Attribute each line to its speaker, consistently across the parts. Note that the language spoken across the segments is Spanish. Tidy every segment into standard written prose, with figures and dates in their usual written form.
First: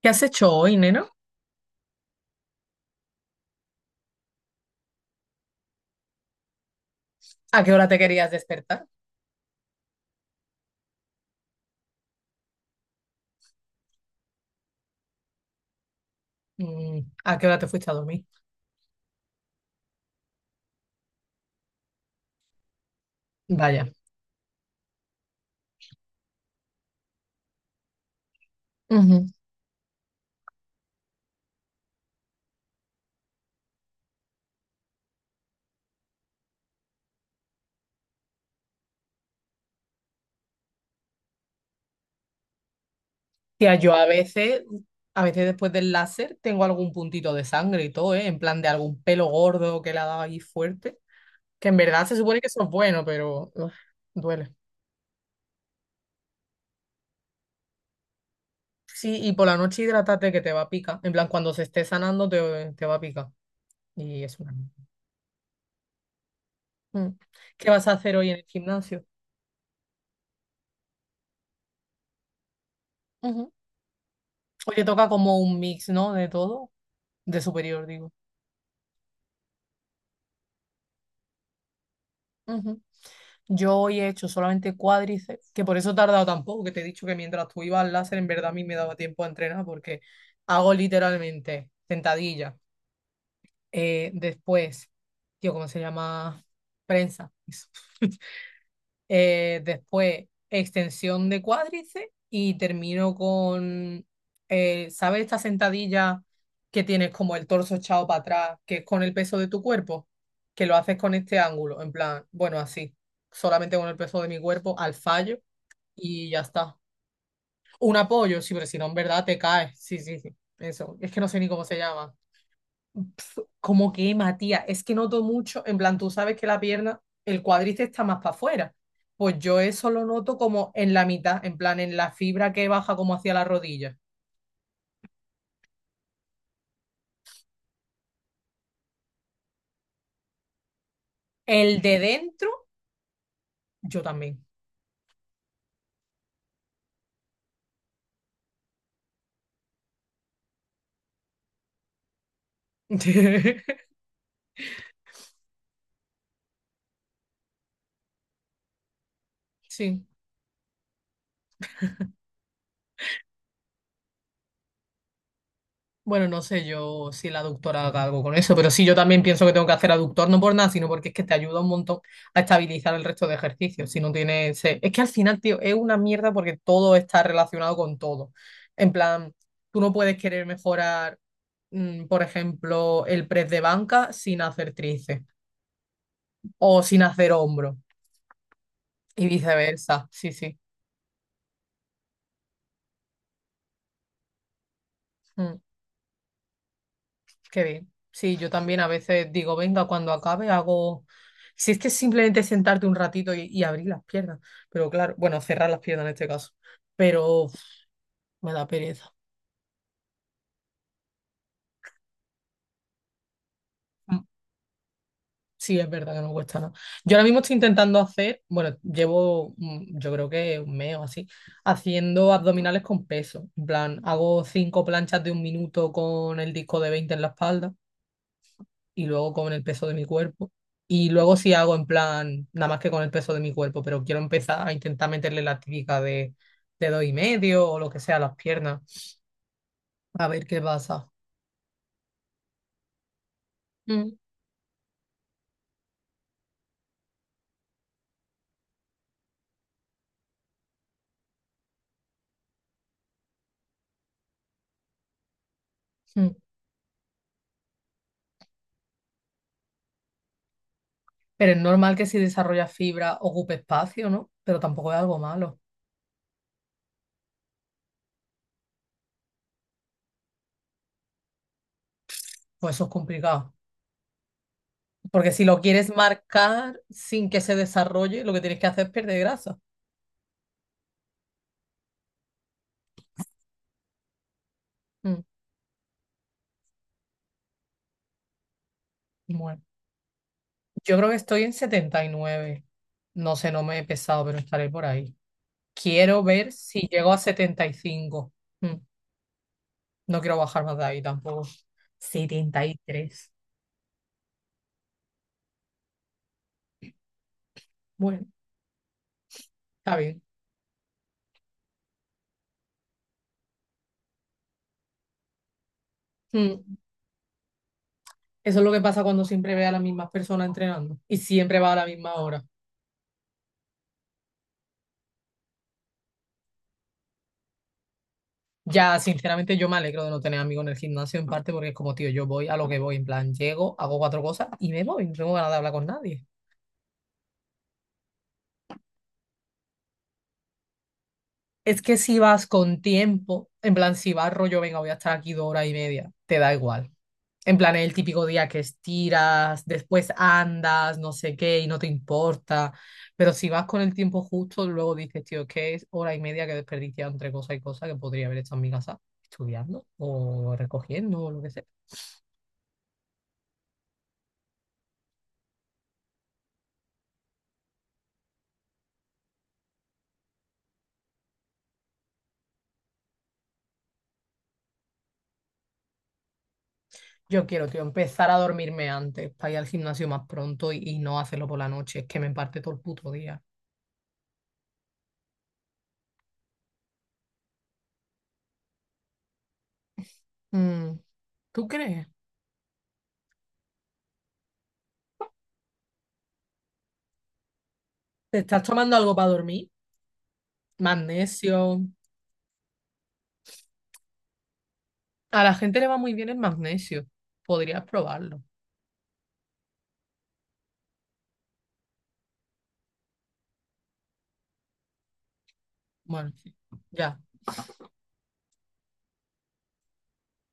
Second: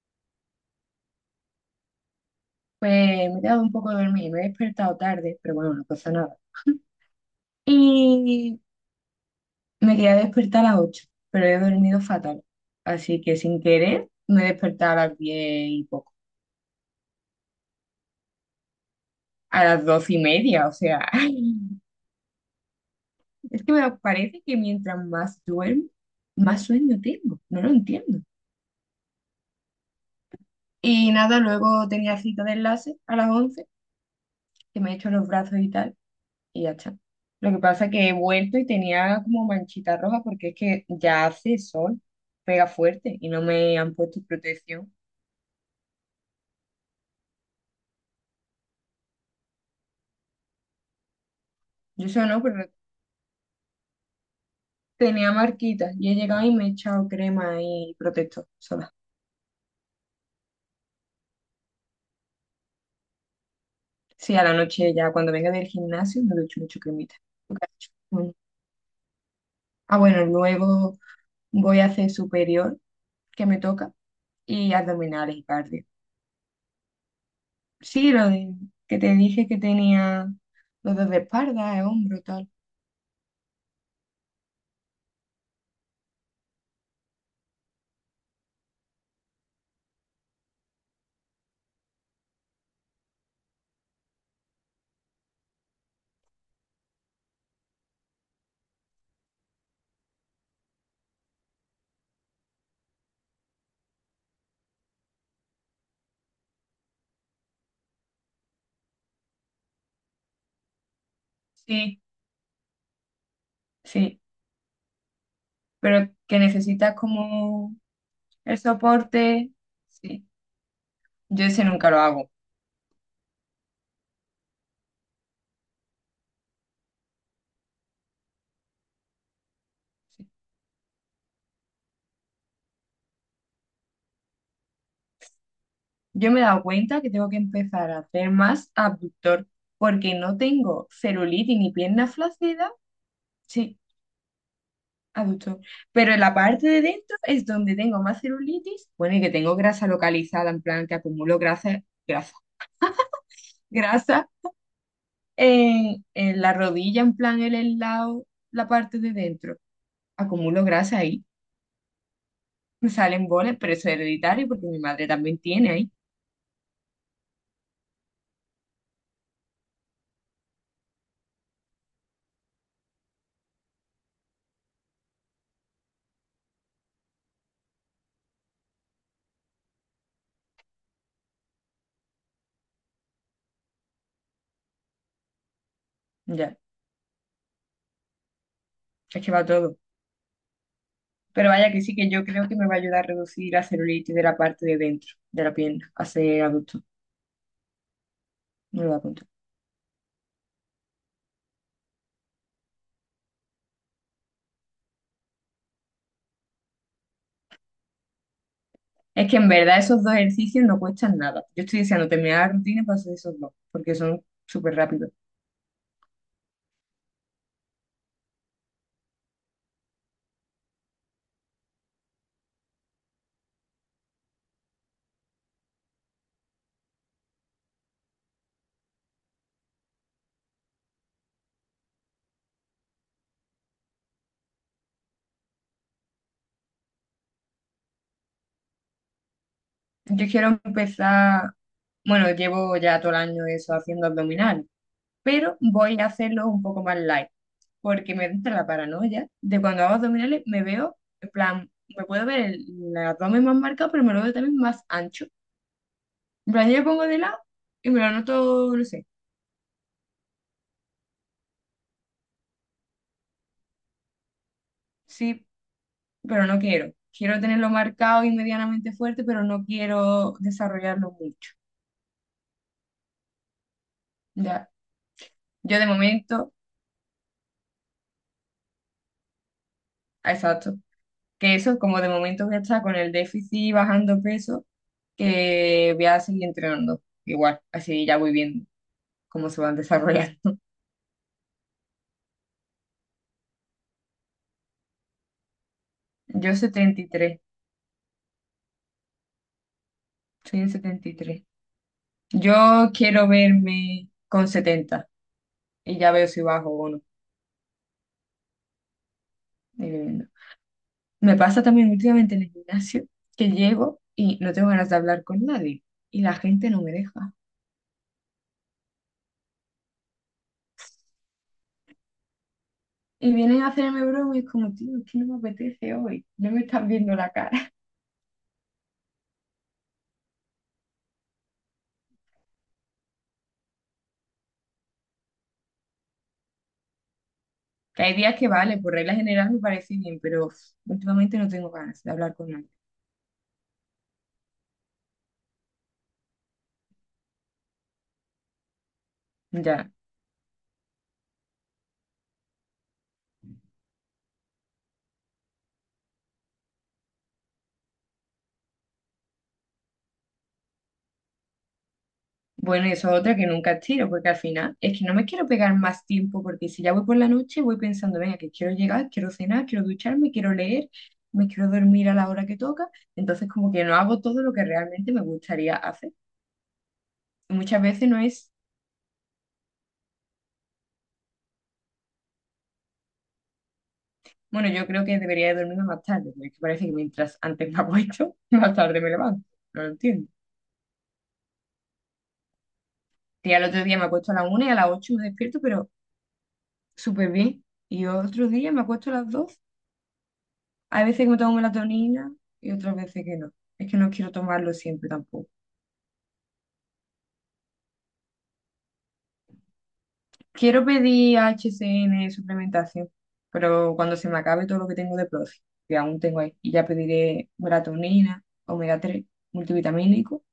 Speaker 1: ¿Qué has hecho hoy, nena?
Speaker 2: Pues me he quedado un poco dormida, me he despertado tarde, pero bueno, no pasa nada.
Speaker 1: ¿A qué hora te querías
Speaker 2: Y
Speaker 1: despertar?
Speaker 2: me quería despertar a las 8 pero he dormido fatal. Así que sin querer me he despertado a las 10 y poco,
Speaker 1: ¿A qué hora te fuiste a dormir?
Speaker 2: a las 12:30, o sea, es que
Speaker 1: Vaya.
Speaker 2: me parece que mientras más duermo, más sueño tengo, no lo entiendo.
Speaker 1: Ujú.
Speaker 2: Y nada, luego tenía cita de enlace a las 11 que me he hecho los brazos y tal. Y ya está. Lo que pasa es que he vuelto y tenía como manchita roja porque es que ya hace sol, pega fuerte y no
Speaker 1: Tía,
Speaker 2: me
Speaker 1: yo
Speaker 2: han puesto protección.
Speaker 1: a veces después del láser tengo algún puntito de sangre y todo, ¿eh? En plan de algún pelo gordo que le ha dado ahí fuerte, que en verdad
Speaker 2: Yo
Speaker 1: se
Speaker 2: eso
Speaker 1: supone
Speaker 2: no,
Speaker 1: que eso es
Speaker 2: pero
Speaker 1: bueno, pero uf, duele.
Speaker 2: tenía marquitas y he llegado y me he echado crema y protector sola.
Speaker 1: Sí, y por la noche hidrátate que te va a picar. En plan, cuando se esté sanando te va a picar. Y
Speaker 2: Sí,
Speaker 1: es
Speaker 2: a
Speaker 1: una
Speaker 2: la
Speaker 1: mierda.
Speaker 2: noche ya cuando venga del gimnasio me ducho mucho
Speaker 1: Mm.
Speaker 2: cremita. Lo que ha
Speaker 1: ¿Qué vas
Speaker 2: hecho.
Speaker 1: a hacer hoy
Speaker 2: Bueno.
Speaker 1: en el gimnasio?
Speaker 2: Ah, bueno, luego voy a hacer superior que
Speaker 1: Ujú.
Speaker 2: me toca y
Speaker 1: Hoy te toca
Speaker 2: abdominales
Speaker 1: como
Speaker 2: y
Speaker 1: un
Speaker 2: cardio.
Speaker 1: mix, ¿no? De todo. De superior,
Speaker 2: Sí,
Speaker 1: digo.
Speaker 2: que te dije que tenía los dos de espalda, de hombro, tal.
Speaker 1: Ujú. Yo hoy he hecho solamente cuádriceps, que por eso he tardado tampoco, que te he dicho que mientras tú ibas al láser, en verdad a mí me daba tiempo a entrenar, porque hago literalmente sentadilla. Después, tío, ¿cómo se llama? Prensa. Eso. Después, extensión de cuádriceps y termino con, ¿sabes esta sentadilla que tienes como el torso echado para atrás, que es con el peso de tu cuerpo? Que lo haces con este ángulo, en
Speaker 2: Sí,
Speaker 1: plan, bueno, así, solamente con el
Speaker 2: sí.
Speaker 1: peso de mi cuerpo al fallo
Speaker 2: Pero
Speaker 1: y
Speaker 2: que
Speaker 1: ya está.
Speaker 2: necesitas como
Speaker 1: Un apoyo, sí,
Speaker 2: el
Speaker 1: pero si no, en verdad te
Speaker 2: soporte,
Speaker 1: caes. Sí, sí,
Speaker 2: sí,
Speaker 1: sí. Eso. Es que no sé
Speaker 2: yo
Speaker 1: ni cómo
Speaker 2: ese
Speaker 1: se
Speaker 2: nunca lo
Speaker 1: llama.
Speaker 2: hago.
Speaker 1: Como que, Matías, es que noto mucho, en plan, tú sabes que la pierna, el cuádriceps está más para afuera. Pues yo eso lo noto como en la mitad, en plan, en la fibra que baja como hacia la rodilla.
Speaker 2: Yo me he dado cuenta que tengo que empezar a hacer más abductor porque no tengo celulitis ni
Speaker 1: El de
Speaker 2: pierna
Speaker 1: dentro,
Speaker 2: flácida, sí,
Speaker 1: yo también.
Speaker 2: abductor, pero en la parte de dentro es donde tengo más celulitis, bueno, y que tengo grasa localizada, en plan que acumulo grasa, grasa, grasa en la rodilla, en plan en el lado, la parte de dentro,
Speaker 1: Sí.
Speaker 2: acumulo grasa ahí me salen bolas, pero eso es hereditario porque mi madre también tiene ahí.
Speaker 1: Bueno, no sé yo si la aductora haga algo con eso, pero sí, yo también pienso que tengo que hacer aductor, no por nada, sino porque es que te ayuda un montón a estabilizar el resto de ejercicios. Si no tienes. Es que al final, tío, es una mierda porque todo está relacionado con todo. En plan, tú no puedes querer mejorar, por ejemplo, el press de banca sin hacer tríceps
Speaker 2: Ya,
Speaker 1: o sin hacer hombro
Speaker 2: es
Speaker 1: y
Speaker 2: que va todo.
Speaker 1: viceversa. Sí, sí.
Speaker 2: Pero vaya que sí que yo creo que me va a ayudar a reducir la celulitis de la parte de dentro de la
Speaker 1: Mm.
Speaker 2: pierna a ser adulto.
Speaker 1: Qué bien. Sí, yo también
Speaker 2: Me
Speaker 1: a
Speaker 2: lo voy a apuntar.
Speaker 1: veces digo, venga, cuando acabe hago... Si es que es simplemente sentarte un ratito y abrir las piernas, pero claro, bueno, cerrar las piernas en este caso, pero uf, me da pereza.
Speaker 2: Es que en verdad esos dos ejercicios no cuestan nada. Yo estoy deseando terminar la rutina para hacer esos dos, porque son
Speaker 1: Mm,
Speaker 2: súper rápidos.
Speaker 1: Sí, es verdad que no cuesta nada. Yo ahora mismo estoy intentando hacer, bueno, llevo yo creo que un mes o así, haciendo abdominales con peso. En plan, hago cinco planchas de un minuto con el disco de 20 en la espalda. Y luego con el peso de mi cuerpo. Y luego sí hago en plan, nada más que con el peso de mi cuerpo, pero quiero empezar a intentar meterle la típica de dos y medio o lo que sea a las piernas, a
Speaker 2: Yo
Speaker 1: ver qué
Speaker 2: quiero
Speaker 1: pasa.
Speaker 2: empezar, bueno, llevo ya todo el año eso haciendo
Speaker 1: Mm.
Speaker 2: abdominal, pero voy a hacerlo un poco más light, porque me entra la paranoia de cuando hago abdominales me veo, en plan, me puedo ver el abdomen más marcado, pero me lo veo también más ancho.
Speaker 1: Mm.
Speaker 2: En plan, yo me pongo de lado y me lo noto, no sé,
Speaker 1: Pero es normal que si desarrollas fibra ocupe espacio, ¿no? Pero tampoco es algo
Speaker 2: sí,
Speaker 1: malo,
Speaker 2: pero no quiero. Quiero tenerlo marcado y medianamente fuerte, pero no quiero desarrollarlo mucho.
Speaker 1: pues eso es complicado.
Speaker 2: Ya,
Speaker 1: Porque si lo
Speaker 2: yo de
Speaker 1: quieres
Speaker 2: momento,
Speaker 1: marcar sin que se desarrolle, lo que tienes que hacer es perder grasa.
Speaker 2: exacto, que eso, como de momento voy a estar con el déficit bajando peso,
Speaker 1: Mm.
Speaker 2: que voy a seguir entrenando igual, así ya voy viendo. Cómo se
Speaker 1: Bueno,
Speaker 2: van desarrollando.
Speaker 1: yo creo que estoy en 79. No sé, no me he pesado, pero estaré por ahí. Quiero ver
Speaker 2: Yo
Speaker 1: si llego a
Speaker 2: 73,
Speaker 1: 75. Mm, No quiero
Speaker 2: soy
Speaker 1: bajar
Speaker 2: en
Speaker 1: más de ahí
Speaker 2: 73.
Speaker 1: tampoco.
Speaker 2: Yo
Speaker 1: setenta y
Speaker 2: quiero
Speaker 1: tres
Speaker 2: verme con 70 y ya veo si bajo o no.
Speaker 1: Bueno,
Speaker 2: ahí
Speaker 1: está
Speaker 2: voy
Speaker 1: bien.
Speaker 2: viendo. Me pasa también últimamente en el gimnasio que llego y no tengo ganas de hablar con nadie y la gente
Speaker 1: Mm,
Speaker 2: no me deja.
Speaker 1: Eso es lo que pasa cuando siempre ve a las mismas personas entrenando y siempre va a la misma hora.
Speaker 2: Y vienen a hacerme broma y es como, tío, es que no me apetece hoy, no me están viendo la cara.
Speaker 1: Ya, sinceramente, yo me alegro de no tener amigos en el gimnasio en parte porque es como, tío, yo voy a lo que voy, en plan, llego, hago cuatro cosas y me voy, no tengo ganas de hablar con nadie.
Speaker 2: Que hay días que vale, por regla general me parece bien, pero uf, últimamente no tengo
Speaker 1: Es que
Speaker 2: ganas de
Speaker 1: si
Speaker 2: hablar
Speaker 1: vas
Speaker 2: con nadie.
Speaker 1: con tiempo, en plan, si vas rollo, venga, voy a estar aquí 2 horas y media, te da igual. En plan, es el típico día que estiras,
Speaker 2: Ya,
Speaker 1: después andas, no sé qué, y no te importa. Pero si vas con el tiempo justo, luego dices, tío, es que es hora y media que he desperdiciado entre cosas y cosas que podría haber estado en mi casa estudiando o recogiendo o lo que sea.
Speaker 2: Bueno, y eso es otra que nunca tiro, porque al final es que no me quiero pegar más tiempo, porque si ya voy por la noche, voy pensando, venga, que quiero llegar, quiero cenar, quiero ducharme, quiero leer, me quiero dormir a la hora que toca, entonces como que no hago todo lo que realmente me gustaría hacer.
Speaker 1: Yo
Speaker 2: Y
Speaker 1: quiero,
Speaker 2: muchas
Speaker 1: tío,
Speaker 2: veces no
Speaker 1: empezar a
Speaker 2: es,
Speaker 1: dormirme antes para ir al gimnasio más pronto y no hacerlo por la noche. Es que me parte todo el puto día.
Speaker 2: bueno, yo creo que debería de dormirme más tarde, porque parece que mientras antes me acuesto, más tarde me levanto, no lo entiendo.
Speaker 1: Mm, ¿Tú crees?
Speaker 2: Y al otro día me acuesto a las 1 y a las 8 me despierto, pero súper bien. Y
Speaker 1: ¿Te
Speaker 2: otro
Speaker 1: estás
Speaker 2: día me
Speaker 1: tomando
Speaker 2: acuesto
Speaker 1: algo
Speaker 2: a
Speaker 1: para
Speaker 2: las 2.
Speaker 1: dormir?
Speaker 2: Hay veces que me tomo
Speaker 1: Magnesio.
Speaker 2: melatonina y otras veces que no. Es que no quiero tomarlo siempre
Speaker 1: A
Speaker 2: tampoco.
Speaker 1: la gente le va muy bien el magnesio. Podrías probarlo.
Speaker 2: Quiero pedir HCN suplementación, pero cuando se me acabe todo lo que tengo de Profi, que aún
Speaker 1: Bueno,
Speaker 2: tengo
Speaker 1: sí.
Speaker 2: ahí, y ya
Speaker 1: Ya.
Speaker 2: pediré melatonina, omega 3, multivitamínico.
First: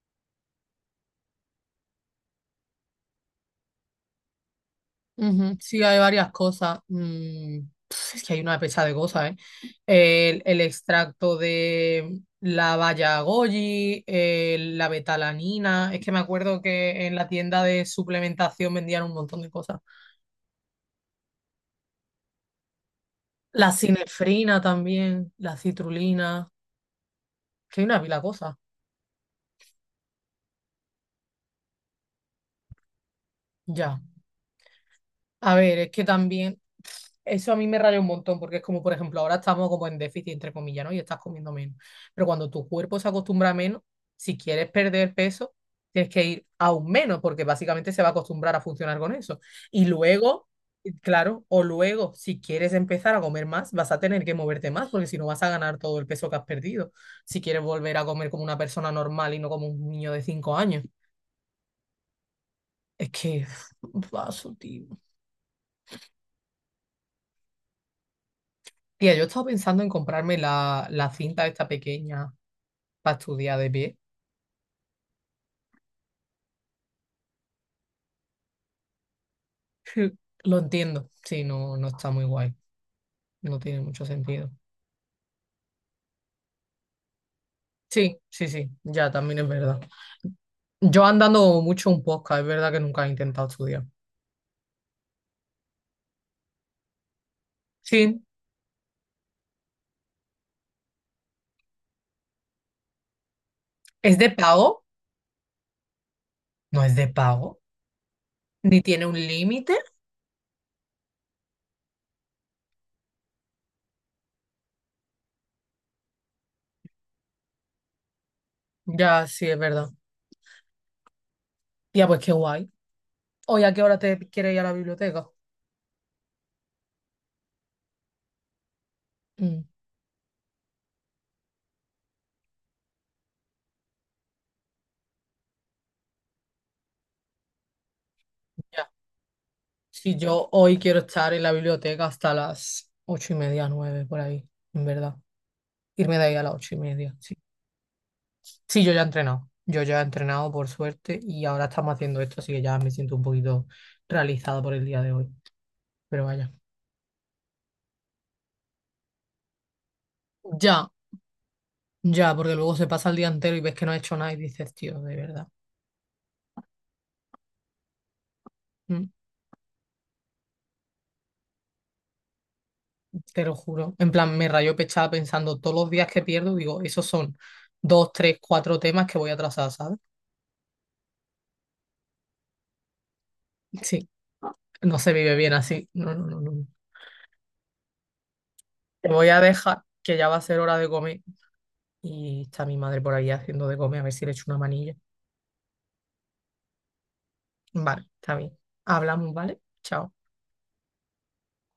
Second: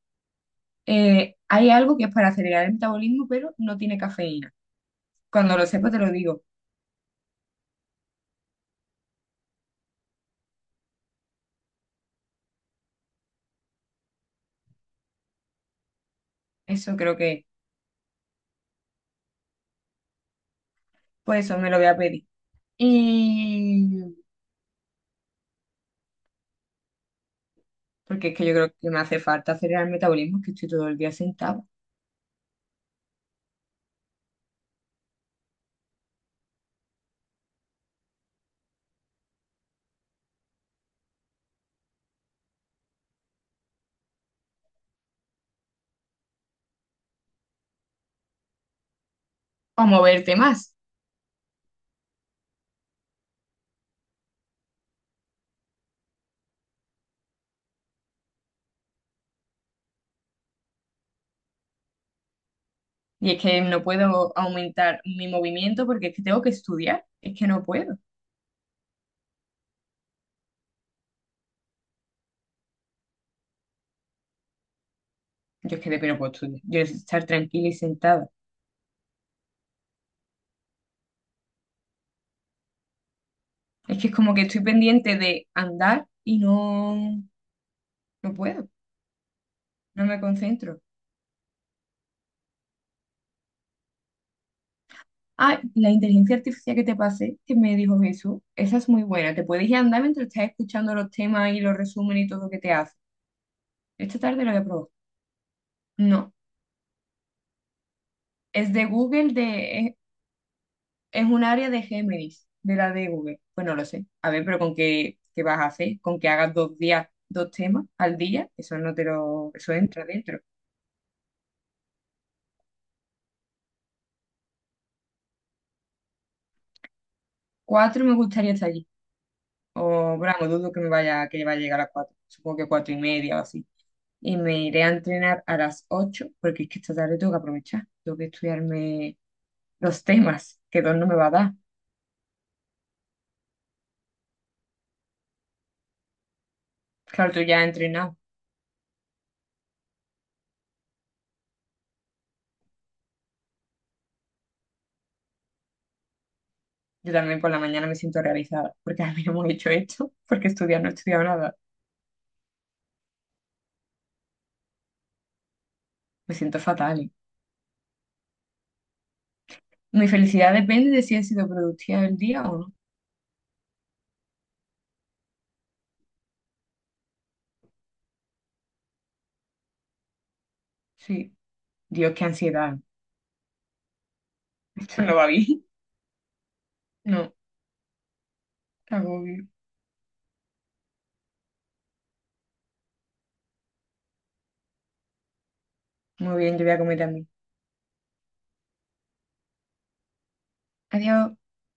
Speaker 2: Hay algo que es para acelerar el metabolismo, pero no tiene cafeína. Cuando
Speaker 1: Ujú.
Speaker 2: lo
Speaker 1: Sí,
Speaker 2: sepa te
Speaker 1: hay
Speaker 2: lo
Speaker 1: varias
Speaker 2: digo.
Speaker 1: cosas. Es que hay una pesa de cosas, ¿eh? El extracto de la baya goji, el- la betalanina. Es que me acuerdo
Speaker 2: Eso
Speaker 1: que en
Speaker 2: creo
Speaker 1: la
Speaker 2: que, es.
Speaker 1: tienda de suplementación vendían un montón de cosas.
Speaker 2: Pues eso me lo voy a pedir.
Speaker 1: La
Speaker 2: Y
Speaker 1: sinefrina también, la citrulina. Que hay una pila de
Speaker 2: porque es que yo
Speaker 1: cosas.
Speaker 2: creo que me hace falta acelerar el metabolismo, que estoy todo el día sentado.
Speaker 1: Ya. A ver, es que también eso a mí me raya un montón, porque es como, por ejemplo, ahora estamos como en déficit, entre comillas, ¿no? Y estás comiendo menos. Pero cuando tu cuerpo se acostumbra a menos, si quieres perder peso, tienes que ir aún menos, porque básicamente se va a acostumbrar a funcionar con eso.
Speaker 2: O
Speaker 1: Y
Speaker 2: moverte
Speaker 1: luego,
Speaker 2: más.
Speaker 1: claro, o luego, si quieres empezar a comer más, vas a tener que moverte más, porque si no vas a ganar todo el peso que has perdido. Si quieres volver a comer como una persona normal y no como un niño de 5 años. Es
Speaker 2: Y es
Speaker 1: que,
Speaker 2: que no puedo
Speaker 1: paso, tío.
Speaker 2: aumentar mi movimiento porque es que tengo que estudiar. Es que no puedo.
Speaker 1: Tía, yo estaba pensando en comprarme la, la cinta esta pequeña para estudiar de pie.
Speaker 2: Yo es que de que no puedo estudiar. Yo necesito estar tranquila y sentada.
Speaker 1: Lo entiendo. Sí, no, no está muy guay. No tiene
Speaker 2: Es
Speaker 1: mucho
Speaker 2: que es como que
Speaker 1: sentido.
Speaker 2: estoy pendiente de andar y no,
Speaker 1: Sí,
Speaker 2: no
Speaker 1: sí,
Speaker 2: puedo.
Speaker 1: sí, ya también es verdad.
Speaker 2: No me concentro.
Speaker 1: Yo andando mucho un podcast, es verdad que nunca he intentado estudiar.
Speaker 2: Ah, la inteligencia artificial que te pasé, que me dijo
Speaker 1: Sí,
Speaker 2: Jesús, esa es muy buena. Te puedes ir a andar mientras estás escuchando los temas y los resúmenes y todo lo que te hace.
Speaker 1: ¿es
Speaker 2: Esta
Speaker 1: de
Speaker 2: tarde lo voy a
Speaker 1: pago?
Speaker 2: probar. No,
Speaker 1: No es de pago.
Speaker 2: es
Speaker 1: ¿Ni
Speaker 2: de
Speaker 1: tiene un
Speaker 2: Google,
Speaker 1: límite?
Speaker 2: de, es un área de Géminis, de la de Google. Pues no lo sé. A ver, pero con qué, qué vas a hacer, con que hagas 2 días, dos temas al día, eso no te
Speaker 1: Ya, sí,
Speaker 2: lo,
Speaker 1: es
Speaker 2: eso
Speaker 1: verdad.
Speaker 2: entra dentro.
Speaker 1: Tía, pues qué guay. ¿Hoy a qué hora te quieres ir a la biblioteca?
Speaker 2: 4 me gustaría estar allí.
Speaker 1: Mm,
Speaker 2: O bravo, dudo que me vaya, que vaya a llegar a las 4. Supongo que 4:30 o así. Y me iré a entrenar a las 8, porque es que esta tarde tengo que aprovechar. Tengo que
Speaker 1: ya.
Speaker 2: estudiarme los
Speaker 1: Si yo
Speaker 2: temas,
Speaker 1: hoy
Speaker 2: que dos
Speaker 1: quiero
Speaker 2: no me va a
Speaker 1: estar en la
Speaker 2: dar.
Speaker 1: biblioteca hasta las 8:30, 9, por ahí, en verdad. Irme de ahí a las 8:30.
Speaker 2: Claro,
Speaker 1: Sí.
Speaker 2: tú ya has entrenado.
Speaker 1: Sí, yo ya he entrenado. Yo ya he entrenado, por suerte, y ahora estamos haciendo esto, así que ya me siento un poquito realizado por el día de hoy. Pero vaya.
Speaker 2: Yo también por la mañana me siento realizada, porque a mí no hemos hecho esto, porque estudiar no
Speaker 1: Ya,
Speaker 2: he estudiado nada.
Speaker 1: ya, porque luego se pasa el día entero y ves que no has hecho nada y dices, tío, de verdad.
Speaker 2: Me siento fatal.
Speaker 1: mm,
Speaker 2: Mi felicidad depende de si he sido productiva el día o no.
Speaker 1: Te lo juro. En plan, me rayó pechada pensando todos los días que pierdo, digo, esos son dos, tres, cuatro temas que voy a trazar, ¿sabes?
Speaker 2: Sí. Dios, qué ansiedad.
Speaker 1: Sí, no
Speaker 2: Esto
Speaker 1: se
Speaker 2: no va
Speaker 1: vive bien
Speaker 2: bien.
Speaker 1: así. No, no, no, no.
Speaker 2: No,
Speaker 1: Te voy a
Speaker 2: agobio.
Speaker 1: dejar, que ya va a ser hora de comer. Y está mi madre por ahí haciendo de comer, a ver si le echo una manilla.
Speaker 2: Muy bien, yo voy a comer también.
Speaker 1: Vale, está bien. Hablamos, ¿vale? Chao.
Speaker 2: Adiós.